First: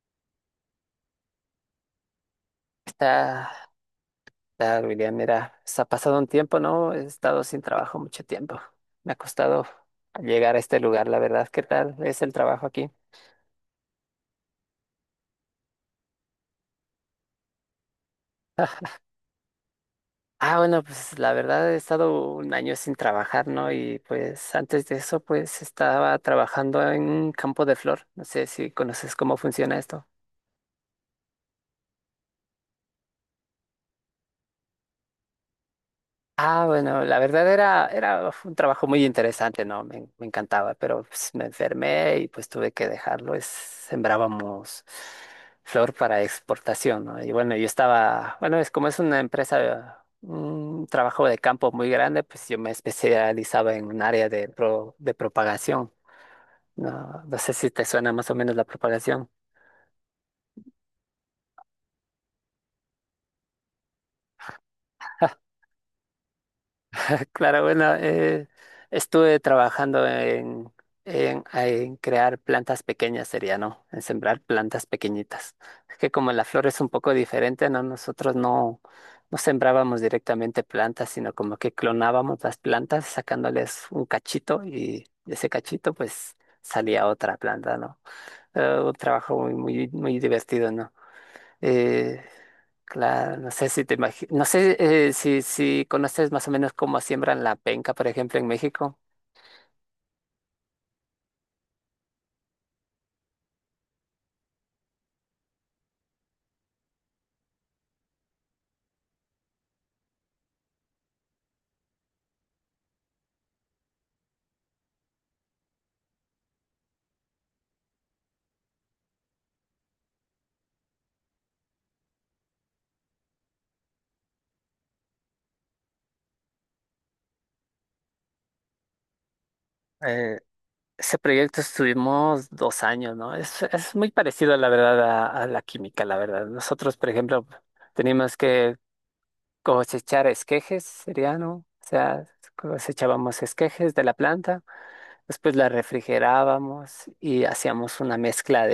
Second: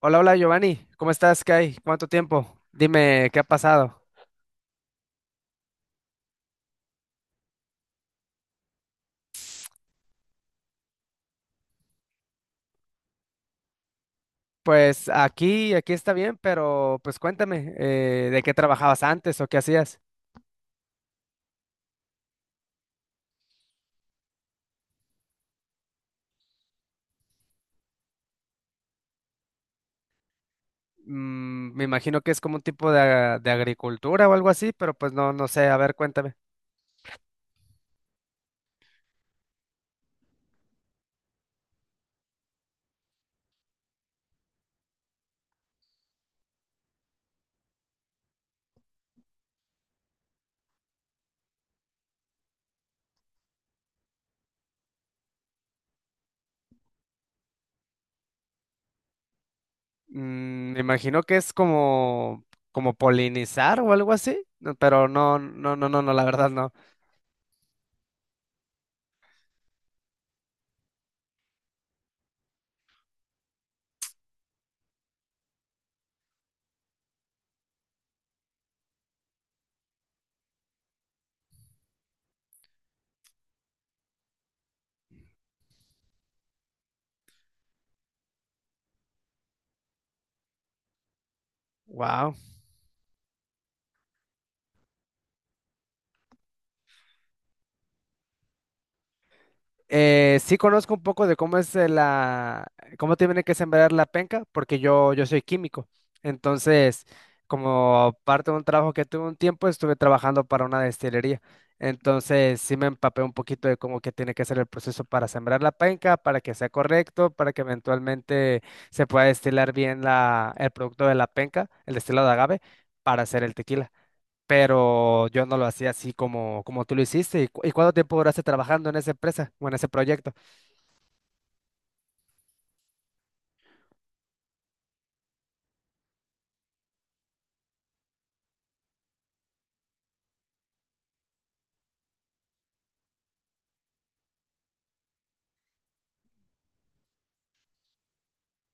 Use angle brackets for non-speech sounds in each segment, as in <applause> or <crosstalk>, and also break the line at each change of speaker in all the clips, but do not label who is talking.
Hola, hola Giovanni, ¿cómo estás? ¿Qué hay? ¿Cuánto tiempo? Dime, ¿qué ha
Está,
pasado?
está, William, mira, se ha pasado un tiempo, ¿no? He estado sin trabajo mucho tiempo. Me ha costado llegar a este lugar, la verdad. ¿Qué tal es el trabajo aquí?
Pues aquí está bien, pero pues cuéntame, ¿de qué trabajabas antes o qué hacías?
Ah, bueno, pues la verdad he estado un año sin trabajar, ¿no? Y pues antes de eso, pues estaba trabajando en un campo de flor. No sé si conoces cómo funciona esto.
Mm, me imagino que es como un tipo de agricultura o algo así, pero pues no, no sé, a ver, cuéntame.
Ah, bueno, la verdad era, era fue un trabajo muy interesante, ¿no? Me encantaba, pero pues, me enfermé y pues tuve que dejarlo. Es, sembrábamos flor para exportación, ¿no? Y bueno, yo estaba, bueno, es como es una empresa, un trabajo de campo muy grande, pues yo me especializaba en un área de propagación, ¿no? No sé si te suena más o menos la propagación.
Mm, me imagino que es como, como polinizar o algo así, no, pero no, no, no, no, no, la verdad
Claro, bueno, estuve trabajando en crear plantas pequeñas, sería, ¿no? En sembrar plantas pequeñitas. Es que como la flor es un poco diferente, ¿no? Nosotros no, no sembrábamos directamente plantas, sino como que clonábamos las plantas sacándoles un cachito y de ese cachito pues salía otra planta, ¿no? Un trabajo muy, muy, muy divertido, ¿no? Eh,
no.
claro, no sé si conoces más o menos cómo siembran la penca, por ejemplo, en México.
Sí conozco un poco de cómo es la, cómo tiene que sembrar la penca, porque yo soy químico. Entonces, como parte de un trabajo que tuve un tiempo, estuve trabajando para una destilería. Entonces, sí me empapé un poquito de cómo que tiene que ser el proceso para sembrar la penca, para que sea correcto, para que eventualmente se pueda destilar bien la, el producto de la penca, el destilado de agave, para hacer el tequila, pero yo no lo hacía así como, como tú lo hiciste. ¿Y, y cuánto tiempo duraste trabajando en esa empresa o en ese proyecto?
Eh, ese proyecto estuvimos 2 años, ¿no? Es muy parecido, la verdad, a la química, la verdad. Nosotros, por ejemplo, teníamos que cosechar esquejes, sería, ¿no? O sea, cosechábamos esquejes de la planta, después la refrigerábamos y hacíamos una mezcla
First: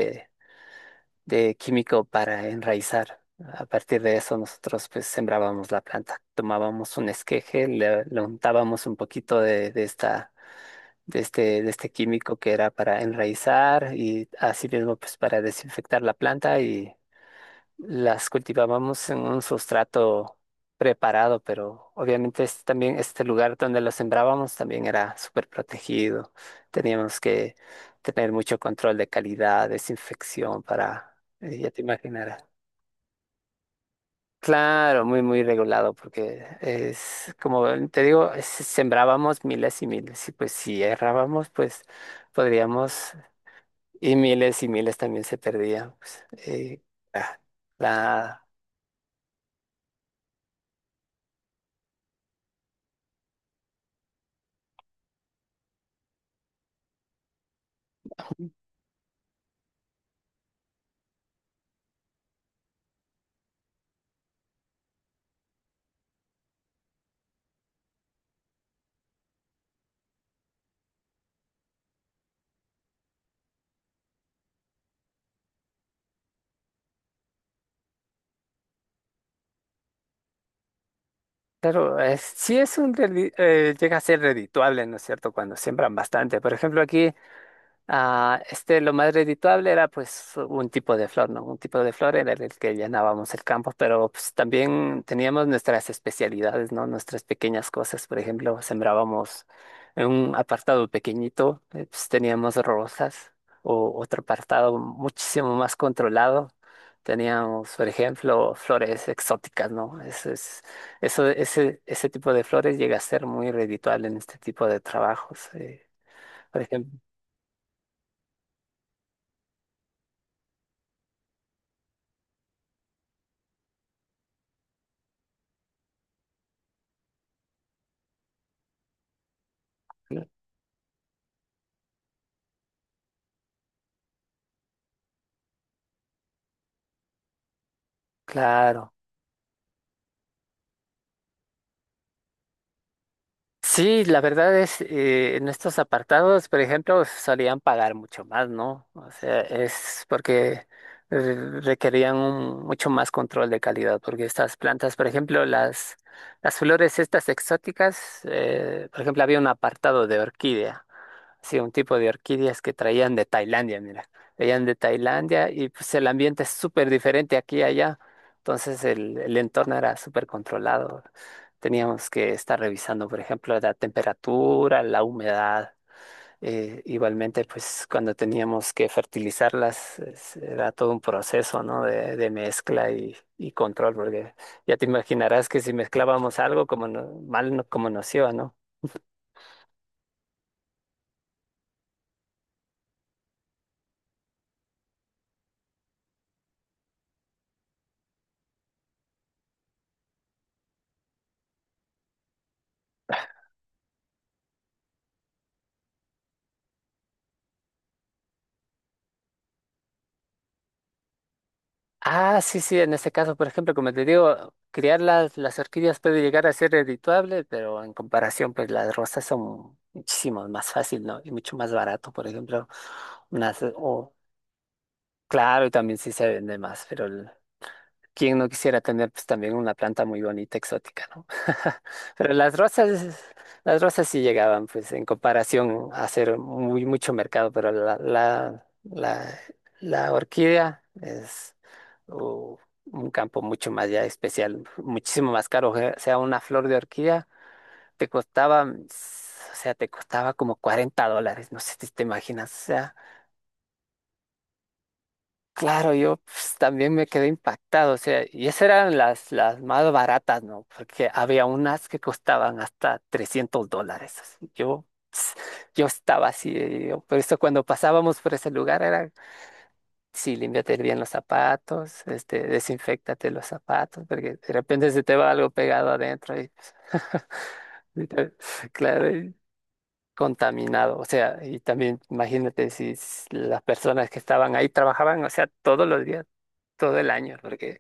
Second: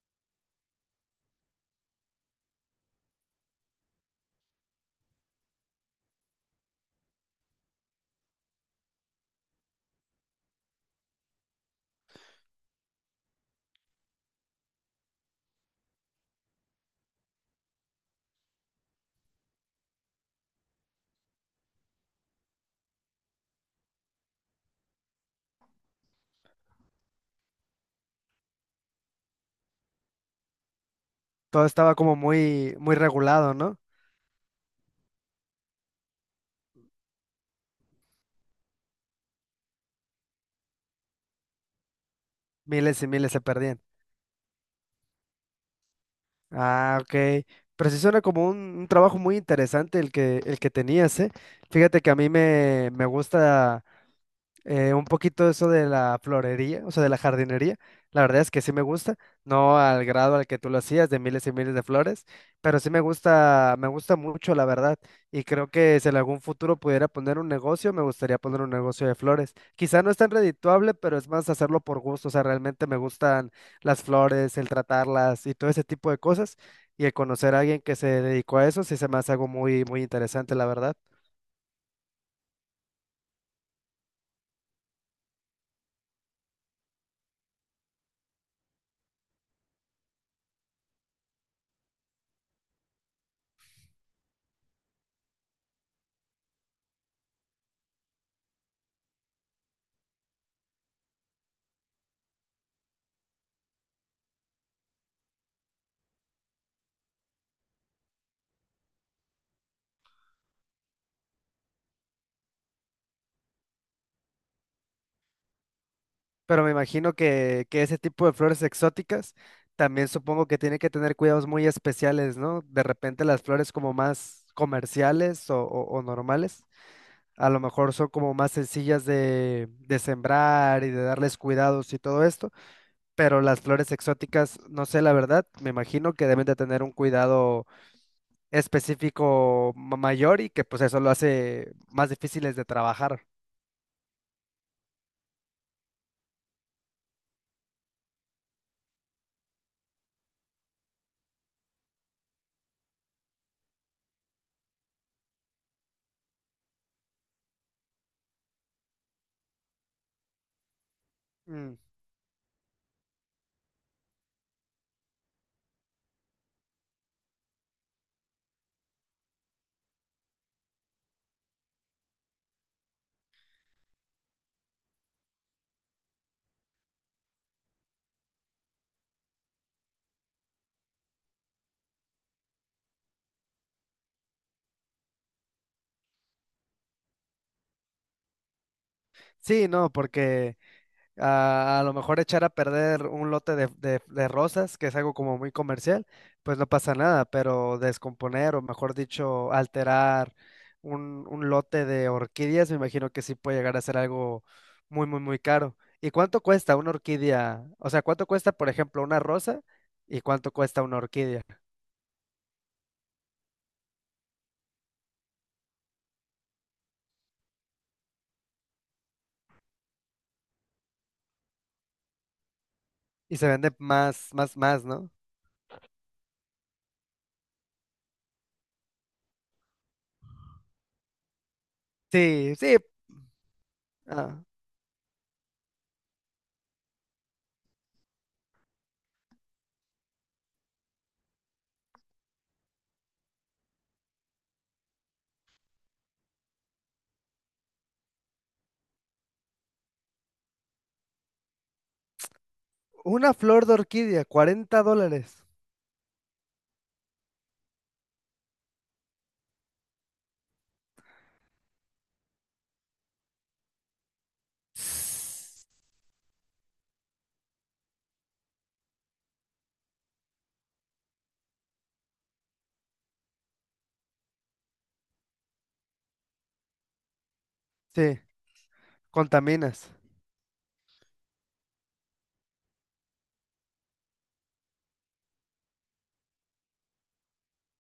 de químico para enraizar. A partir de eso nosotros pues sembrábamos la planta, tomábamos un esqueje, le untábamos un poquito de este químico que era para enraizar y así mismo pues para desinfectar la planta y las cultivábamos en un sustrato preparado, pero obviamente este también este lugar donde lo sembrábamos también era súper protegido. Teníamos que tener mucho control de calidad, desinfección para,
Todo
ya te
estaba como
imaginarás.
muy, muy regulado, ¿no?
Claro, muy, muy regulado, porque es como te digo, sembrábamos miles y miles, y pues si errábamos, pues
Miles y
podríamos,
miles se perdían.
y miles también se perdían.
Ah, ok.
Ah,
Pero sí suena
la-
como un trabajo muy interesante el el que tenías, ¿eh? Fíjate que a me gusta un poquito eso de la florería, o sea, de la jardinería. La verdad es que sí me gusta, no al grado al que tú lo hacías, de miles y miles de flores, pero sí me gusta mucho, la verdad. Y creo que si en algún futuro pudiera poner un negocio, me gustaría poner un negocio de flores. Quizá no es tan redituable, pero es más hacerlo por gusto. O sea, realmente me gustan las flores, el tratarlas y todo ese tipo de cosas. Y el conocer a alguien que se dedicó a eso, sí se me hace algo muy, muy interesante, la verdad.
Claro, sí es un, llega a ser redituable, ¿no es cierto? Cuando siembran bastante. Por ejemplo, aquí ah, este, lo más redituable era pues un tipo de flor, ¿no? Un tipo de flor era el que llenábamos el campo, pero pues también teníamos nuestras especialidades, ¿no? Nuestras pequeñas cosas, por ejemplo, sembrábamos en un apartado pequeñito, pues teníamos rosas, o otro apartado muchísimo más controlado, teníamos, por ejemplo, flores exóticas, ¿no? Eso es, eso, ese tipo de flores llega a ser muy redituable en este tipo de trabajos, por
Pero me
ejemplo,
imagino que ese tipo de flores exóticas también supongo que tiene que tener cuidados muy especiales, ¿no? De repente las flores como más comerciales o normales, a lo mejor son como más sencillas de sembrar y de darles cuidados y todo esto, pero las flores exóticas, no sé la verdad, me imagino que deben de tener un cuidado
claro.
específico mayor y que pues eso lo hace más difíciles de trabajar.
Sí, la verdad es, en estos apartados, por ejemplo, solían pagar mucho más, ¿no? O sea, es porque eh, mucho más control de calidad, porque estas plantas, por ejemplo, las flores estas exóticas, por ejemplo, había un apartado de orquídea. Sí, un
Mm.
tipo de orquídeas que traían de Tailandia, mira. Traían de Tailandia y pues el ambiente es súper diferente aquí y allá. Entonces el entorno era súper controlado. Teníamos que estar revisando, por ejemplo, la temperatura, la humedad. Igualmente, pues cuando teníamos que fertilizarlas, era todo un proceso, ¿no? De mezcla y control, porque ya te imaginarás que si mezclábamos algo, como no- mal no- como nos iba, ¿no?
Sí, no, porque a lo mejor echar a perder un lote de rosas, que es algo como muy comercial, pues no pasa nada, pero descomponer o mejor dicho, alterar un lote de orquídeas, me imagino que sí puede llegar a ser algo muy, muy, muy caro. ¿Y cuánto cuesta una orquídea? O sea, ¿cuánto cuesta, por ejemplo, una rosa y cuánto cuesta una orquídea?
Ah, sí, sí, en este caso, por ejemplo, como te digo, criar las orquídeas puede llegar a ser redituable, pero en comparación, pues las rosas son muchísimo más fácil, ¿no? Y mucho más barato, por ejemplo,
Y se
unas,
vende
o,
más, más, más, ¿no?
claro, y también sí se vende más, pero ¿quién no quisiera tener pues también una planta muy bonita, exótica, ¿no? <laughs> Pero
Sí, sí.
las rosas sí
ah,
llegaban, pues en comparación a hacer muy mucho mercado, pero la orquídea es uh, un campo mucho más ya especial, muchísimo más caro. O sea, una flor de orquídea te costaba, o sea, te costaba como $40, no sé si te imaginas, o sea.
una flor de orquídea, $40.
Claro, yo pues, también me quedé impactado, o sea, y esas eran las más baratas, ¿no? Porque había unas que costaban hasta $300. Así, ps,
Sí,
yo estaba así, por eso cuando pasábamos por ese lugar era, sí, límpiate bien los zapatos, este, desinféctate los zapatos, porque de repente se te va algo pegado adentro y, <laughs> y te- claro, y
contaminas.
contaminado. O sea, y también imagínate si s- las personas que estaban ahí trabajaban, o sea, todos los días todo el año, porque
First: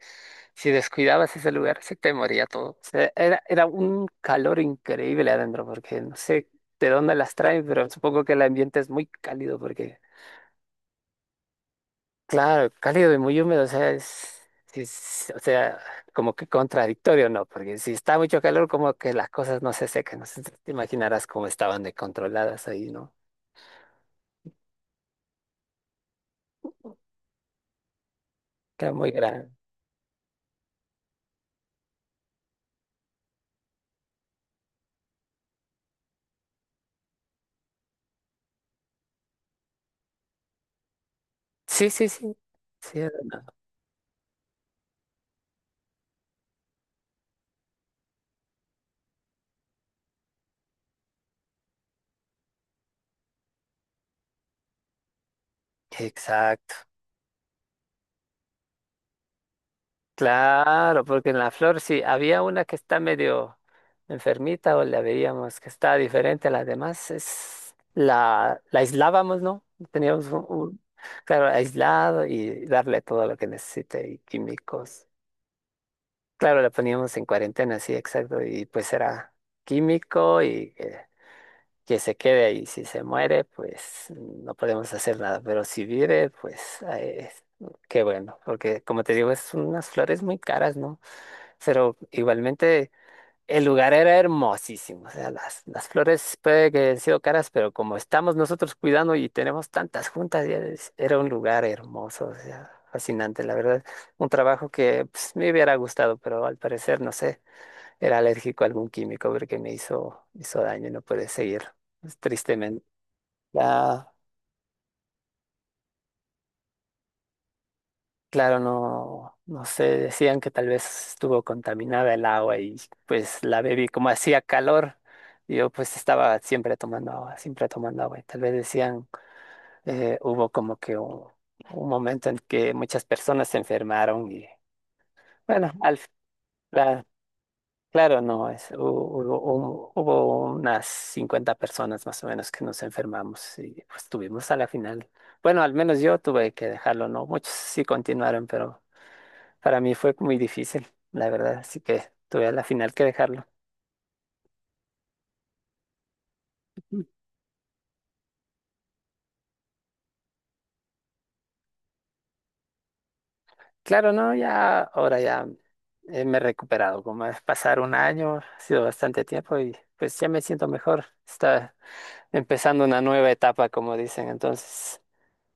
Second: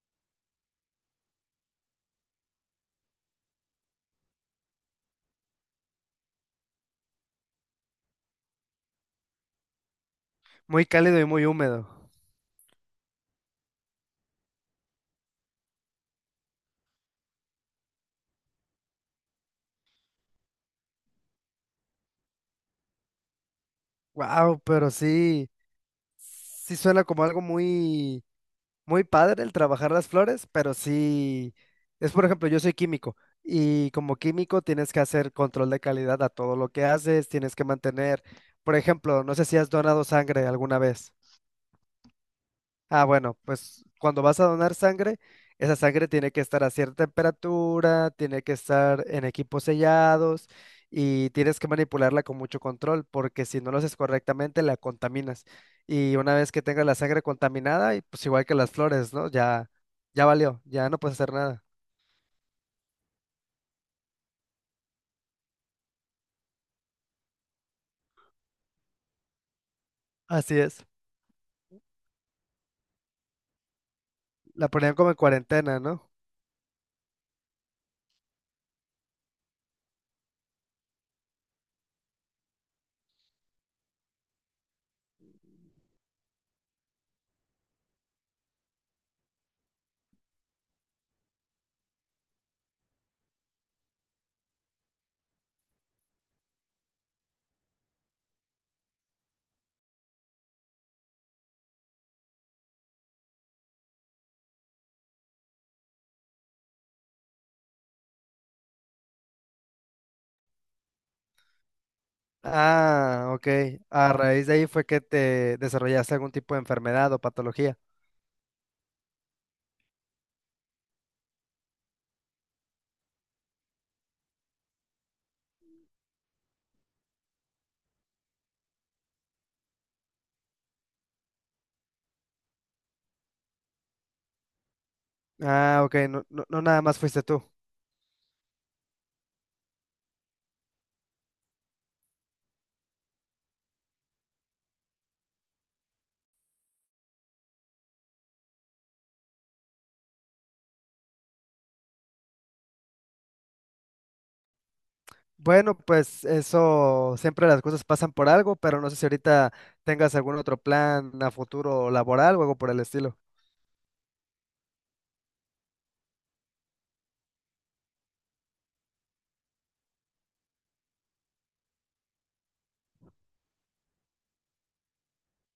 si descuidabas ese lugar, se te moría todo. O sea, era un calor increíble adentro, porque no sé de dónde las traen, pero supongo que el ambiente es muy cálido, porque,
Muy cálido y muy húmedo.
claro, cálido y muy húmedo, o sea, es, o sea, como que contradictorio, ¿no? Porque si está mucho calor, como que las cosas no se secan, no sé, si te imaginarás cómo estaban descontroladas ahí, ¿no?
Wow, pero sí, sí suena como algo muy,
Era
muy
muy
padre
grande.
el trabajar las flores, pero sí, es por ejemplo, yo soy químico y como químico tienes que hacer control de calidad a todo lo que haces, tienes que mantener, por ejemplo, no sé si has donado sangre alguna vez.
Sí, sí, sí. Sí,
Ah,
era
bueno,
una-
pues cuando vas a donar sangre, esa sangre tiene que estar a cierta temperatura, tiene que estar en equipos sellados y tienes que manipularla con mucho control porque si no lo haces correctamente la contaminas. Y una vez que
exacto.
tengas la sangre contaminada, y pues igual que las flores, ¿no? Ya, ya valió, ya no
Claro,
puedes
porque
hacer
en la
nada.
flor sí, había una que está medio enfermita o la veíamos que está diferente a las demás, la aislábamos, ¿no? Teníamos un,
Así
un-
es.
claro, aislado y darle todo lo que necesite y
La ponían
químicos.
como en cuarentena, ¿no?
Claro, la poníamos en cuarentena, sí, exacto, y pues era químico que se quede ahí. Si se muere, pues no podemos hacer nada, pero si vive, pues qué bueno, porque como te digo, es unas flores muy caras, ¿no? Pero igualmente el lugar era hermosísimo. O sea, las flores puede que hayan sido caras, pero como estamos nosotros cuidando y tenemos tantas juntas, era un lugar hermoso, o sea, fascinante, la verdad. Un trabajo que pues, me hubiera gustado, pero al parecer, no sé, era alérgico a algún químico porque me hizo daño y no pude seguir, pues, tristemente.
Ah, ok.
Ya
A raíz de ahí fue que te desarrollaste algún tipo de enfermedad o patología.
claro, no, no sé, decían que tal vez estuvo contaminada el agua y pues la bebí como hacía calor, yo pues estaba siempre tomando agua y tal vez decían, hubo como que un momento en que muchas personas se enfermaron y bueno,
Ah, ok.
al,
No, no, no nada más
la-
fuiste tú.
claro, no, es, hu- hubo, un- hubo unas 50 personas más o menos que nos enfermamos y pues tuvimos a la final, bueno, al menos yo tuve que dejarlo, ¿no? Muchos sí continuaron, pero... Para mí fue muy difícil, la verdad, así que tuve a la final que dejarlo.
Bueno, pues eso, siempre las cosas pasan por algo, pero no sé si ahorita tengas algún otro plan a futuro laboral o algo por el estilo.
Claro, no, ya ahora ya me he recuperado, como es pasar un año, ha sido bastante tiempo y pues ya me siento mejor. Está empezando una nueva etapa, como dicen, entonces.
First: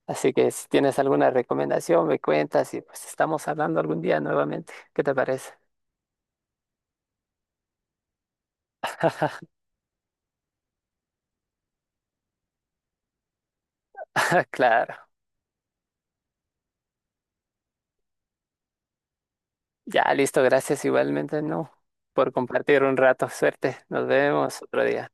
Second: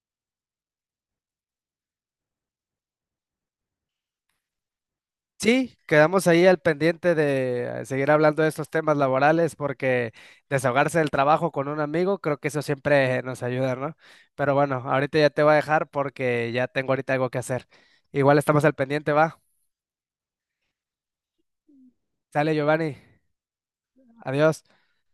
Así que si tienes alguna recomendación, me cuentas y pues estamos hablando algún día nuevamente. ¿Qué te parece?
Sí, quedamos ahí al pendiente de seguir hablando de estos temas laborales porque desahogarse del trabajo con un amigo, creo que eso siempre nos ayuda, ¿no?
<laughs>
Pero bueno,
Claro.
ahorita ya te voy a dejar porque ya tengo ahorita algo que hacer. Igual estamos al pendiente, va.
Ya, listo, gracias igualmente, no, por
Sale
compartir
Giovanni,
un rato. Suerte, nos vemos
adiós.
otro día.